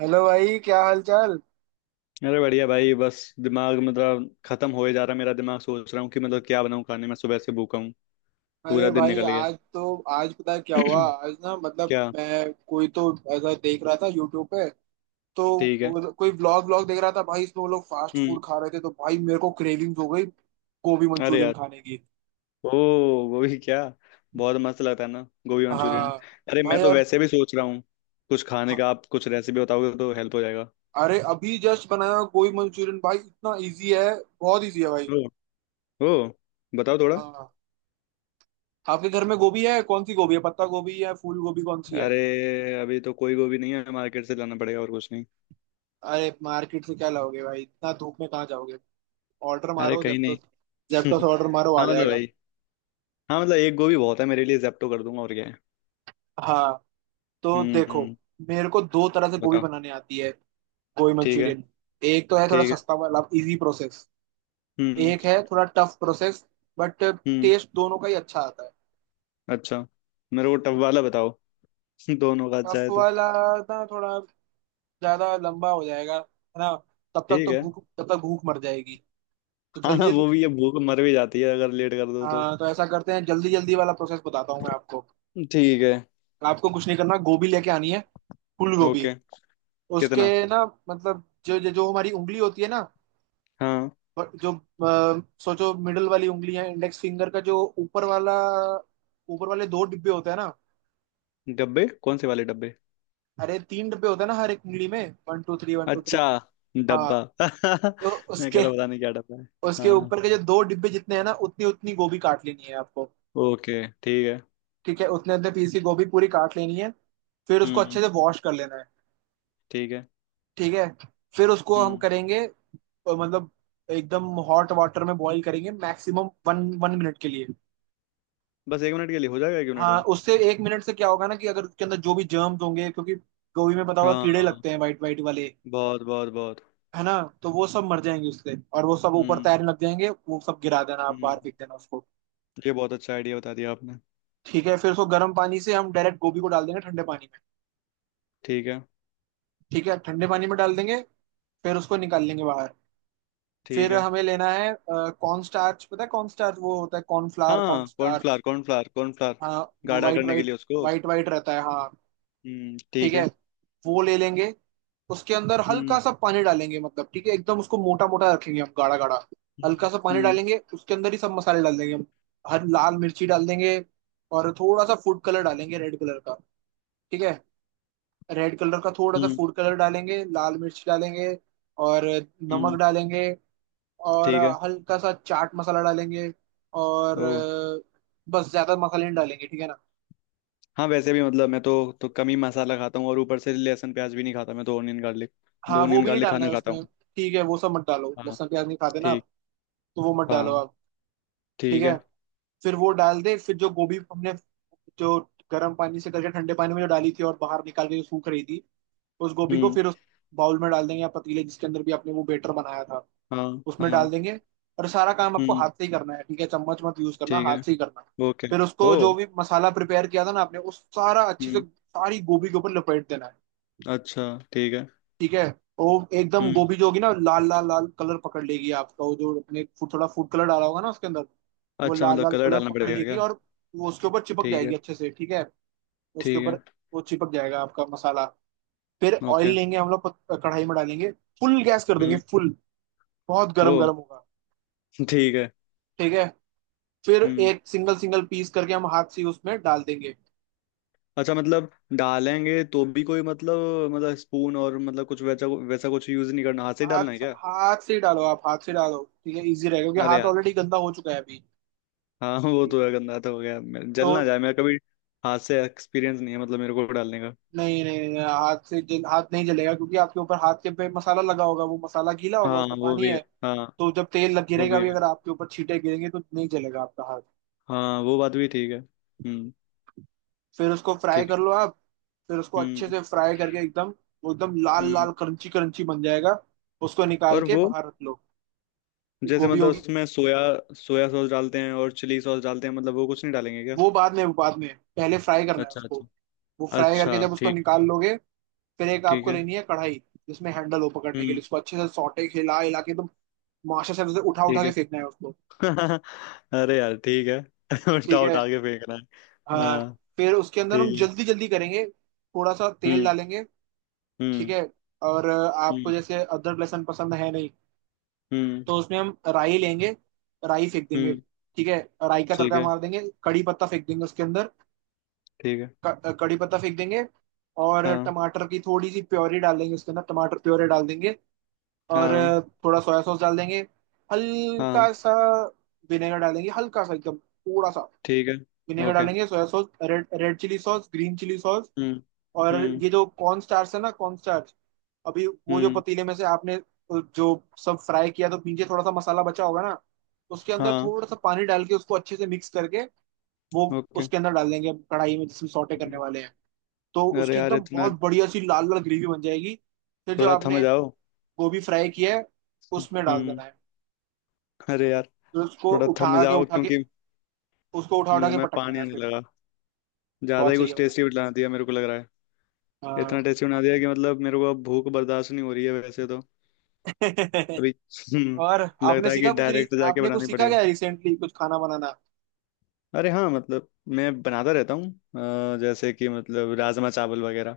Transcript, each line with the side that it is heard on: right: Hello भाई, क्या हाल चाल?
left: अरे बढ़िया भाई। बस दिमाग मतलब खत्म होए जा रहा है मेरा दिमाग। सोच रहा हूँ कि मतलब क्या बनाऊँ खाने में। सुबह से भूखा हूँ। पूरा
right: अरे
left: दिन
right: भाई,
left: निकल गया।
right: आज पता है क्या हुआ। आज ना मतलब
left: क्या?
right: मैं कोई तो ऐसा देख रहा था यूट्यूब पे। तो
left: ठीक है।
right: कोई व्लॉग व्लॉग देख रहा था भाई, इसमें वो लोग फास्ट
left: हम्म।
right: फूड खा रहे थे, तो भाई मेरे को क्रेविंग्स हो गई गोभी
left: अरे
right: मंचूरियन
left: यार।
right: खाने की।
left: ओ। गोभी क्या? बहुत मस्त लगता है ना, गोभी मंचूरियन।
right: हाँ
left: अरे मैं
right: भाई,
left: तो
right: और
left: वैसे भी सोच रहा हूँ कुछ खाने
right: हाँ,
left: का। आप कुछ रेसिपी बताओगे तो हेल्प हो जाएगा।
right: अरे अभी जस्ट बनाया गोभी मंचूरियन भाई, इतना इजी है, बहुत इजी है भाई।
left: ओ। ओ। बताओ थोड़ा।
right: हाँ, आपके घर में गोभी है? कौन सी गोभी है, पत्ता गोभी है, फूल गोभी, कौन सी है?
left: अरे अभी तो कोई गोभी नहीं है, मार्केट से लाना पड़ेगा और कुछ नहीं।
right: अरे मार्केट से क्या लाओगे भाई, इतना धूप में कहाँ जाओगे। ऑर्डर
left: अरे
right: मारो
left: कहीं
right: जेप्टो।
left: नहीं।
right: जेप्टो से ऑर्डर मारो, आ
left: हाँ मतलब
right: जाएगा।
left: भाई। हाँ मतलब एक गोभी बहुत है मेरे लिए, जेप्टो कर दूंगा और क्या है।
right: हाँ तो देखो,
left: हम्म।
right: मेरे को दो तरह से गोभी
left: बताओ।
right: बनाने आती है, गोभी
left: ठीक है।
right: मंचूरियन। एक तो है थोड़ा
left: ठीक है।
right: सस्ता वाला, इजी प्रोसेस।
left: हम्म।
right: एक है थोड़ा टफ प्रोसेस, बट
left: हम्म।
right: टेस्ट दोनों का ही अच्छा आता है।
left: अच्छा। मेरे को टब वाला बताओ। दोनों का अच्छा
right: टफ
left: है तो।
right: वाला ना थोड़ा ज्यादा लंबा हो जाएगा, है ना। तब तक
left: ठीक
right: तो
left: है।
right: भूख तब तक भूख मर जाएगी। तो
left: हाँ हाँ,
right: जल्दी जल्दी।
left: वो भी है, भूख मर भी जाती है अगर लेट कर दो तो।
right: हाँ तो ऐसा करते हैं, जल्दी जल्दी वाला प्रोसेस बताता हूँ मैं आपको।
left: ठीक है।
right: आपको कुछ नहीं करना, गोभी लेके आनी है, फूल गोभी।
left: ओके।
right: उसके
left: कितना?
right: ना, मतलब जो जो जो हमारी उंगली होती है ना।
left: हाँ।
right: और जो सोचो, मिडल वाली उंगली है, इंडेक्स फिंगर का जो ऊपर वाला, ऊपर वाले दो डिब्बे होते हैं ना।
left: डब्बे कौन से वाले डब्बे?
right: अरे तीन डिब्बे होते हैं ना हर एक उंगली में, one two three, one two three.
left: अच्छा।
right: हाँ
left: डब्बा?
right: तो
left: मैं कह
right: उसके,
left: रहा पता नहीं क्या डब्बा है।
right: उसके
left: हाँ।
right: ऊपर के जो दो डिब्बे जितने हैं ना, उतनी उतनी गोभी काट लेनी है आपको।
left: ओके ठीक है।
right: ठीक है, उतने उतने पीस की गोभी पूरी काट लेनी है। फिर उसको
left: हम्म।
right: अच्छे से वॉश कर लेना है।
left: ठीक है।
right: ठीक है, फिर उसको हम
left: हम्म।
right: करेंगे मतलब एकदम हॉट वाटर में बॉईल करेंगे, मैक्सिमम वन वन मिनट के लिए।
left: बस 1 मिनट के लिए हो जाएगा 1 मिनट
right: हाँ,
left: में?
right: उससे 1 मिनट से क्या होगा ना, कि अगर उसके अंदर जो भी जर्म्स होंगे, क्योंकि गोभी में पता होगा
left: हाँ।
right: कीड़े लगते हैं, वाइट वाइट वाले,
left: बहुत बहुत बहुत।
right: है ना। तो वो सब मर जाएंगे उससे, और वो सब ऊपर
left: हम्म।
right: तैरने लग जाएंगे, वो सब गिरा देना आप,
left: हम्म।
right: बाहर फेंक देना उसको।
left: ये बहुत अच्छा आइडिया बता दिया आपने।
right: ठीक है, फिर उसको गर्म पानी से हम डायरेक्ट गोभी को डाल देंगे ठंडे पानी में।
left: ठीक है।
right: ठीक है, ठंडे पानी में डाल देंगे, फिर उसको निकाल लेंगे बाहर।
left: ठीक
right: फिर
left: है।
right: हमें लेना है कॉर्न स्टार्च, पता है कॉर्न स्टार्च? वो होता है कॉर्न फ्लावर, कॉर्न
left: हाँ,
right: स्टार्च।
left: Cornflour cornflour cornflour.
right: हाँ, वो
left: गाढ़ा
right: वाइट
left: करने के
right: वाइट,
left: लिए उसको।
right: वाइट वाइट रहता है, हाँ। ठीक
left: ठीक
right: है,
left: है।
right: वो ले लेंगे। उसके अंदर हल्का
left: हम्म
right: सा पानी डालेंगे, मतलब ठीक है एकदम उसको मोटा मोटा रखेंगे हम, गाढ़ा गाढ़ा। हल्का
left: हम्म।
right: सा पानी
left: हम्म।
right: डालेंगे, उसके अंदर ही सब मसाले डाल देंगे हम। हर लाल मिर्ची डाल देंगे, और थोड़ा सा फूड कलर डालेंगे रेड कलर का। ठीक है, रेड कलर का थोड़ा सा
left: हम्म।
right: फूड कलर डालेंगे, लाल मिर्च डालेंगे, और नमक
left: हम्म,
right: डालेंगे, और
left: ठीक है।
right: हल्का सा चाट मसाला डालेंगे। और
left: ओ।
right: बस ज्यादा मसाले नहीं डालेंगे, ठीक है ना।
left: हाँ वैसे भी मतलब मैं तो कम ही मसाला खाता हूँ, और ऊपर से लहसुन प्याज भी नहीं खाता मैं तो। ऑनियन गार्लिक, दो
right: हाँ, वो
left: ऑनियन
right: भी नहीं
left: गार्लिक
right: डालना
left: खाना
right: है
left: खाता
right: उसमें।
left: हूँ।
right: ठीक है, वो सब मत डालो,
left: हाँ।
right: लहसुन प्याज नहीं खाते ना,
left: ठीक।
right: तो वो मत डालो
left: हाँ।
right: आप। ठीक
left: ठीक
right: है,
left: है।
right: फिर वो डाल दे, फिर जो गोभी हमने, जो गर्म पानी से करके ठंडे पानी में जो डाली थी और बाहर निकाल के जो सूख रही थी, उस गोभी को
left: हम्म।
right: फिर उस बाउल में डाल देंगे, या पतीले, जिसके अंदर भी आपने वो बेटर बनाया था,
left: हाँ।
right: उसमें डाल
left: हाँ।
right: देंगे। और सारा काम आपको
left: हम्म।
right: हाथ से ही करना है, ठीक है, चम्मच मत यूज करना,
left: ठीक
right: हाथ
left: है।
right: से ही करना है।
left: ओके।
right: फिर
left: ओ।
right: उसको जो भी मसाला प्रिपेयर किया था ना आपने, उस सारा अच्छे से
left: हम्म।
right: सारी गोभी के ऊपर लपेट देना है।
left: अच्छा। ठीक है।
right: ठीक है, वो एकदम
left: हम्म।
right: गोभी जो होगी ना, लाल लाल लाल कलर पकड़ लेगी, आपका वो जो अपने फूड थोड़ा फूड कलर डाला होगा ना उसके अंदर, वो
left: अच्छा
right: लाल
left: मतलब
right: लाल
left: कलर
right: कलर
left: डालना
right: पकड़
left: पड़ेगा
right: लेगी,
left: क्या?
right: और वो उसके ऊपर चिपक
left: ठीक
right: जाएगी
left: है।
right: अच्छे से। ठीक है, उसके
left: ठीक
right: ऊपर
left: है।
right: वो चिपक जाएगा आपका मसाला। फिर ऑयल
left: ओके।
right: लेंगे हम लोग, कढ़ाई में डालेंगे, फुल गैस कर देंगे
left: हम्म।
right: फुल, बहुत
left: ओ।
right: गरम गरम होगा।
left: ठीक है।
right: ठीक है, फिर
left: हम्म।
right: एक सिंगल सिंगल पीस करके हम हाथ से उसमें डाल देंगे।
left: अच्छा मतलब डालेंगे तो भी कोई मतलब स्पून और मतलब कुछ वैसा वैसा कुछ यूज नहीं करना, हाथ से ही डालना है
right: हाथ
left: क्या?
right: हाथ से ही डालो आप, हाथ से डालो, ठीक है, इजी रहेगा, क्योंकि
left: अरे
right: हाथ
left: यार।
right: ऑलरेडी गंदा हो चुका है अभी।
left: हाँ वो
right: ठीक
left: तो
right: है,
left: है, गंदा तो हो गया
right: तो
left: जल ना जाए मेरा कभी। हाथ से एक्सपीरियंस नहीं है मतलब मेरे को डालने का।
right: नहीं नहीं नहीं, हाथ नहीं जलेगा, क्योंकि आपके ऊपर हाथ के पे मसाला लगा होगा, वो मसाला गीला होगा, उस
left: हाँ
right: पे
left: वो
right: पानी
left: भी है।
right: है।
left: हाँ
right: तो जब तेल लग
left: वो
right: गिरेगा
left: भी
right: भी,
left: है।
right: अगर आपके ऊपर छींटे गिरेंगे, तो नहीं जलेगा आपका हाथ।
left: हाँ वो बात भी ठीक है। हम्म।
right: फिर उसको फ्राई
left: ठीक
right: कर
left: है।
right: लो आप, फिर उसको अच्छे
left: हम्म।
right: से फ्राई करके एकदम, वो एकदम लाल
left: हम्म।
right: लाल क्रंची क्रंची बन जाएगा। उसको निकाल
left: और
right: के
left: वो
right: बाहर रख लो,
left: जैसे
right: गोभी
left: मतलब
right: होगी।
left: उसमें सोया सोया सॉस डालते हैं और चिली सॉस डालते हैं, मतलब वो कुछ नहीं डालेंगे क्या?
right: वो बाद में, वो बाद में, पहले फ्राई करना है
left: अच्छा
right: उसको।
left: अच्छा।
right: वो फ्राई
left: अच्छा
right: करके जब उसको
left: ठीक।
right: निकाल लोगे, फिर एक
left: ठीक
right: आपको
left: है।
right: लेनी है कढ़ाई जिसमें हैंडल हो पकड़ने के
left: हम्म।
right: लिए, उसको अच्छे से सौटे हिला हिला के एकदम, मास्टर से उठा उठा
left: ठीक
right: के फेंकना है उसको।
left: है। अरे यार ठीक है। उल्टा
right: ठीक है,
left: उठा के फेंकना है?
right: हाँ,
left: हाँ।
right: फिर उसके अंदर हम
left: ठीक है।
right: जल्दी जल्दी करेंगे, थोड़ा सा तेल
left: हम्म।
right: डालेंगे, ठीक
left: हम्म।
right: है, और आपको
left: हम्म।
right: जैसे अदरक लहसुन पसंद है नहीं,
left: हम्म।
right: तो उसमें हम राई लेंगे, राई फेंक देंगे।
left: हम्म।
right: ठीक है, राई का
left: ठीक
right: तड़का
left: है।
right: मार देंगे, कड़ी पत्ता फेंक देंगे उसके अंदर,
left: ठीक है।
right: कड़ी पत्ता फेंक देंगे, और
left: हाँ।
right: टमाटर की थोड़ी सी प्योरी डाल देंगे उसके अंदर, टमाटर प्योरी डाल देंगे, और
left: हाँ।
right: थोड़ा सोया सॉस डाल देंगे,
left: हाँ।
right: हल्का सा, विनेगर डालेंगे हल्का सा एकदम, थोड़ा सा,
left: ठीक है।
right: Vinegar
left: okay.
right: डालेंगे, soya sauce, red red chilli sauce, green chilli sauce.
left: हम्म।
right: और
left: हम्म।
right: ये जो कॉर्न स्टार्च है ना, कॉर्न स्टार्च, अभी वो जो
left: हम्म।
right: पतीले में से आपने, जो सब फ्राई किया, तो नीचे थोड़ा सा मसाला बचा होगा ना, उसके अंदर
left: हाँ।
right: थोड़ा सा पानी डाल के उसको अच्छे से मिक्स करके वो
left: ओके।
right: उसके अंदर डाल देंगे कढ़ाई में, जिसमें सौटे करने वाले हैं। तो
left: अरे
right: उसकी
left: यार
right: एकदम
left: इतना!
right: बहुत बढ़िया सी लाल लाल ग्रेवी बन जाएगी। फिर जो
left: थोड़ा थम
right: आपने
left: जाओ।
right: गोभी फ्राई किया है, उसमें डाल
left: हम्म।
right: देना है।
left: अरे यार
right: फिर उसको
left: थोड़ा थम
right: उठा के
left: जाओ
right: उठा के,
left: क्योंकि
right: उसको उठा उठा
left: मुंह
right: के
left: में
right: पटकना
left: पानी
right: है
left: आने
right: फिर।
left: लगा। ज्यादा
right: बहुत
left: ही
right: सही है
left: कुछ
right: भाई,
left: टेस्टी बना दिया मेरे को लग रहा है।
right: हाँ
left: इतना टेस्टी बना दिया कि मतलब मेरे को अब भूख बर्दाश्त नहीं हो रही है वैसे तो। अभी हम्म,
right: और
left: लगता है कि डायरेक्ट जाके
right: आपने कुछ
left: बनानी
right: सीखा
left: पड़ेगा।
right: क्या रिसेंटली, कुछ खाना बनाना?
left: अरे हाँ मतलब मैं बनाता रहता हूँ। जैसे कि मतलब राजमा चावल वगैरह।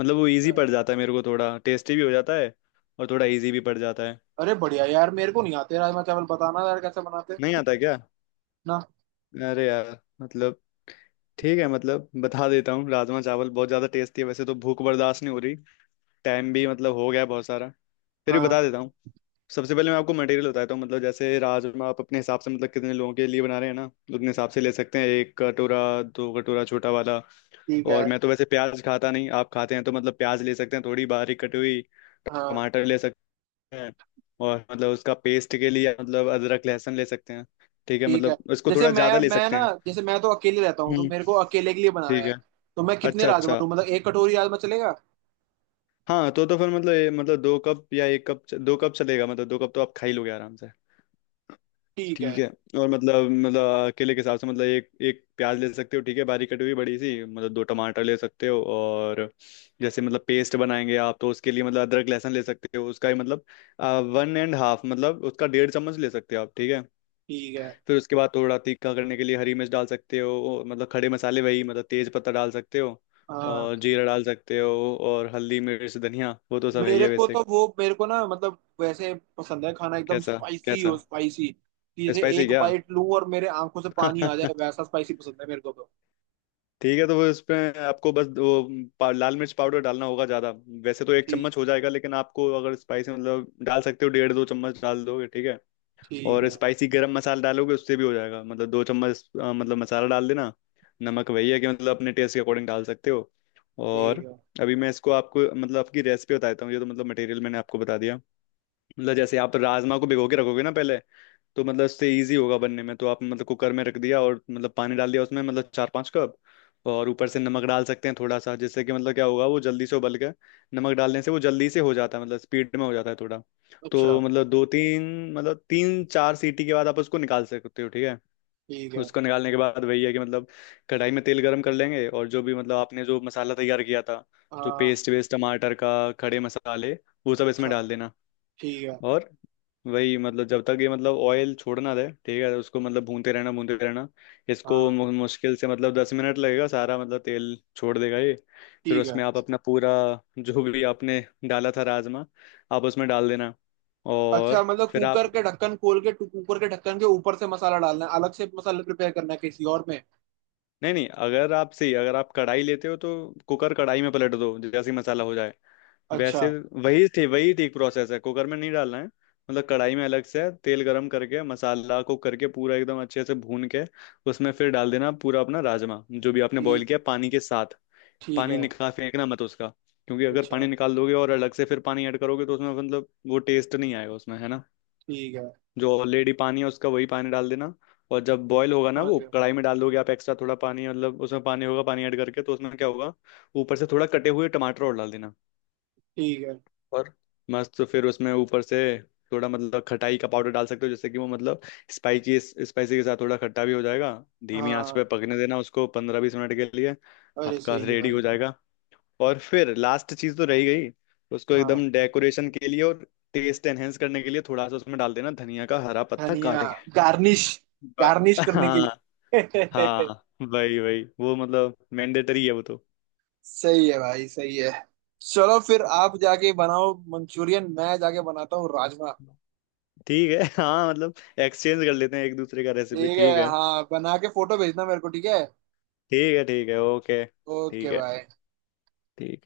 left: मतलब वो इजी पड़ जाता है मेरे को, थोड़ा टेस्टी भी हो जाता है और थोड़ा इजी भी पड़ जाता है।
right: अरे बढ़िया यार, मेरे को नहीं आते राजमा चावल, बताना यार कैसे बनाते
left: नहीं
right: हैं।
left: आता क्या?
right: ना।
left: अरे यार मतलब ठीक है, मतलब बता देता हूँ। राजमा चावल बहुत ज़्यादा टेस्टी है। वैसे तो भूख बर्दाश्त नहीं हो रही, टाइम भी मतलब हो गया है बहुत सारा, फिर भी
right: हाँ,
left: बता देता हूँ। सबसे पहले मैं आपको मटेरियल बताता हूँ। मतलब जैसे राजमा आप अपने हिसाब से मतलब कितने लोगों के लिए बना रहे हैं ना, तो उतने हिसाब से ले सकते हैं। एक कटोरा, दो कटोरा छोटा वाला।
right: ठीक
left: और
right: है।
left: मैं तो वैसे प्याज खाता नहीं, आप खाते हैं तो मतलब प्याज ले सकते हैं थोड़ी बारीक कटी हुई।
right: हाँ,
left: टमाटर ले सकते हैं। और मतलब उसका पेस्ट के लिए मतलब अदरक लहसुन ले सकते हैं। ठीक है,
right: ठीक है।
left: मतलब इसको
right: जैसे
left: थोड़ा
right: मैं
left: ज़्यादा ले
right: मैं
left: सकते
right: ना,
left: हैं।
right: जैसे मैं तो अकेले रहता हूँ, तो
left: हम्म।
right: मेरे को अकेले के लिए बनाना
left: ठीक
right: है।
left: है।
right: तो मैं कितने
left: अच्छा
right: राजमा
left: अच्छा।
right: लूँ, मतलब एक कटोरी राजमा चलेगा?
left: हाँ, तो फिर मतलब मतलब दो कप या एक कप, दो कप चलेगा, मतलब दो कप तो आप खा ही लोगे आराम से।
right: ठीक
left: ठीक
right: है।
left: है। और मतलब अकेले के हिसाब से मतलब एक एक प्याज ले सकते हो। ठीक है, बारीक कटी हुई बड़ी सी। मतलब 2 टमाटर ले सकते हो। और जैसे मतलब पेस्ट बनाएंगे आप, तो उसके लिए मतलब अदरक लहसुन ले सकते हो, उसका ही मतलब 1.5, मतलब उसका 1.5 चम्मच ले सकते हो आप। ठीक है।
right: ठीक है,
left: फिर उसके बाद थोड़ा तीखा करने के लिए हरी मिर्च डाल सकते हो। और मतलब खड़े मसाले, वही मतलब तेज पत्ता डाल सकते हो।
right: हाँ।
left: और जीरा डाल सकते हो, और हल्दी मिर्च धनिया वो तो सब है ही है वैसे।
right: मेरे को ना मतलब वैसे पसंद है खाना एकदम
left: कैसा?
right: स्पाइसी हो,
left: कैसा?
right: स्पाइसी, कि जैसे
left: स्पाइसी
right: एक
left: क्या?
right: बाइट लूँ और मेरे आंखों से पानी आ जाए, वैसा स्पाइसी पसंद है मेरे को तो।
left: ठीक है, तो वो इसमें आपको बस वो लाल मिर्च पाउडर डालना होगा ज़्यादा। वैसे तो एक
right: ठीक,
left: चम्मच हो जाएगा, लेकिन आपको अगर स्पाइसी मतलब डाल सकते हो, 1.5-2 चम्मच डाल दोगे। ठीक है।
right: ठीक
left: और
right: है।
left: स्पाइसी, गरम मसाला डालोगे उससे भी हो जाएगा, मतलब 2 चम्मच मतलब मसाला डाल देना। नमक वही है कि मतलब अपने टेस्ट के अकॉर्डिंग डाल सकते हो।
right: ठीक
left: और
right: है,
left: अभी मैं इसको आपको मतलब आपकी रेसिपी बताता हूँ, ये तो मतलब मटेरियल मैंने आपको बता दिया। मतलब जैसे आप राजमा को भिगो के रखोगे ना पहले, तो मतलब उससे इजी होगा बनने में। तो आप मतलब कुकर में रख दिया और मतलब पानी डाल दिया उसमें मतलब 4-5 कप। और ऊपर से नमक डाल सकते हैं थोड़ा सा, जिससे कि मतलब क्या होगा वो जल्दी से उबल के। नमक डालने से वो जल्दी से हो जाता है, मतलब स्पीड में हो जाता है थोड़ा।
right: अच्छा,
left: तो मतलब 2-3 मतलब 3-4 सीटी के बाद आप उसको निकाल सकते हो। ठीक है।
right: ठीक है,
left: उसको निकालने के बाद वही है कि मतलब कढ़ाई में तेल गरम कर लेंगे, और जो भी मतलब आपने जो मसाला तैयार किया था, जो
right: हाँ,
left: पेस्ट वेस्ट टमाटर का, खड़े मसाले, वो सब इसमें
right: अच्छा,
left: डाल देना।
right: ठीक है,
left: और वही मतलब जब तक ये मतलब ऑयल छोड़ना दे ठीक है, उसको मतलब भूनते रहना भूनते रहना। इसको
right: हाँ,
left: मुश्किल से मतलब 10 मिनट लगेगा, सारा मतलब तेल छोड़ देगा ये। फिर
right: ठीक है।
left: उसमें आप अपना पूरा जो भी आपने डाला था राजमा, आप उसमें डाल देना।
right: अच्छा,
left: और
right: मतलब
left: फिर आप
right: कुकर के ढक्कन खोल के कुकर के ढक्कन के ऊपर से मसाला डालना है, अलग से मसाला प्रिपेयर करना है किसी और में?
left: नहीं नहीं, अगर आप सही अगर आप कढ़ाई लेते हो तो कुकर कढ़ाई में पलट दो जैसे ही मसाला हो जाए। वैसे
right: अच्छा,
left: वही थे वही ठीक प्रोसेस है, कुकर में नहीं डालना है, मतलब कढ़ाई में अलग से तेल गरम करके मसाला कुक करके पूरा एकदम अच्छे से भून के उसमें फिर डाल देना पूरा अपना राजमा, जो भी आपने
right: ठी-
left: बॉईल किया पानी के साथ।
right: ठीक
left: पानी
right: है,
left: निकाल फेंकना मत उसका, क्योंकि अगर पानी
right: अच्छा
left: निकाल दोगे और अलग से फिर पानी ऐड करोगे तो उसमें मतलब वो टेस्ट नहीं आएगा उसमें है ना।
right: ठीक है,
left: जो ऑलरेडी पानी है उसका वही पानी डाल देना। और जब बॉईल होगा ना,
right: समझ
left: वो
right: गया,
left: कढ़ाई में डाल दोगे आप, एक्स्ट्रा थोड़ा पानी मतलब उसमें पानी होगा, पानी ऐड करके तो उसमें क्या होगा। ऊपर से थोड़ा कटे हुए टमाटर और डाल देना।
right: ठीक है,
left: और मस्त, तो फिर उसमें ऊपर से थोड़ा मतलब खटाई का पाउडर डाल सकते हो, जिससे कि वो मतलब स्पाइसी स्पाइसी के साथ थोड़ा खट्टा भी हो जाएगा। धीमी आंच
right: हाँ।
left: पे पकने देना उसको 15-20 मिनट के लिए।
right: अरे
left: आपका
right: सही है
left: रेडी हो
right: भाई,
left: जाएगा। और फिर लास्ट चीज तो रही गई, उसको
right: हाँ।
left: एकदम डेकोरेशन के लिए और टेस्ट एनहेंस करने के लिए थोड़ा सा उसमें डाल देना धनिया का हरा पत्ता
right: धनिया,
left: काट के।
right: गार्निश। गार्निश करने के
left: हाँ।
right: लिए
left: हाँ। वही वही वो मतलब मैंडेटरी है वो तो।
right: सही है भाई, सही है। चलो फिर आप जाके बनाओ मंचूरियन, मैं जाके बनाता हूँ राजमा।
left: ठीक है, हाँ मतलब एक्सचेंज कर लेते हैं एक दूसरे का रेसिपी।
right: ठीक है,
left: ठीक है।
right: हाँ, बना के फोटो भेजना मेरे को, ठीक है।
left: ठीक है। ठीक है। ओके
right: ओके
left: ठीक है।
right: भाई।
left: ठीक है।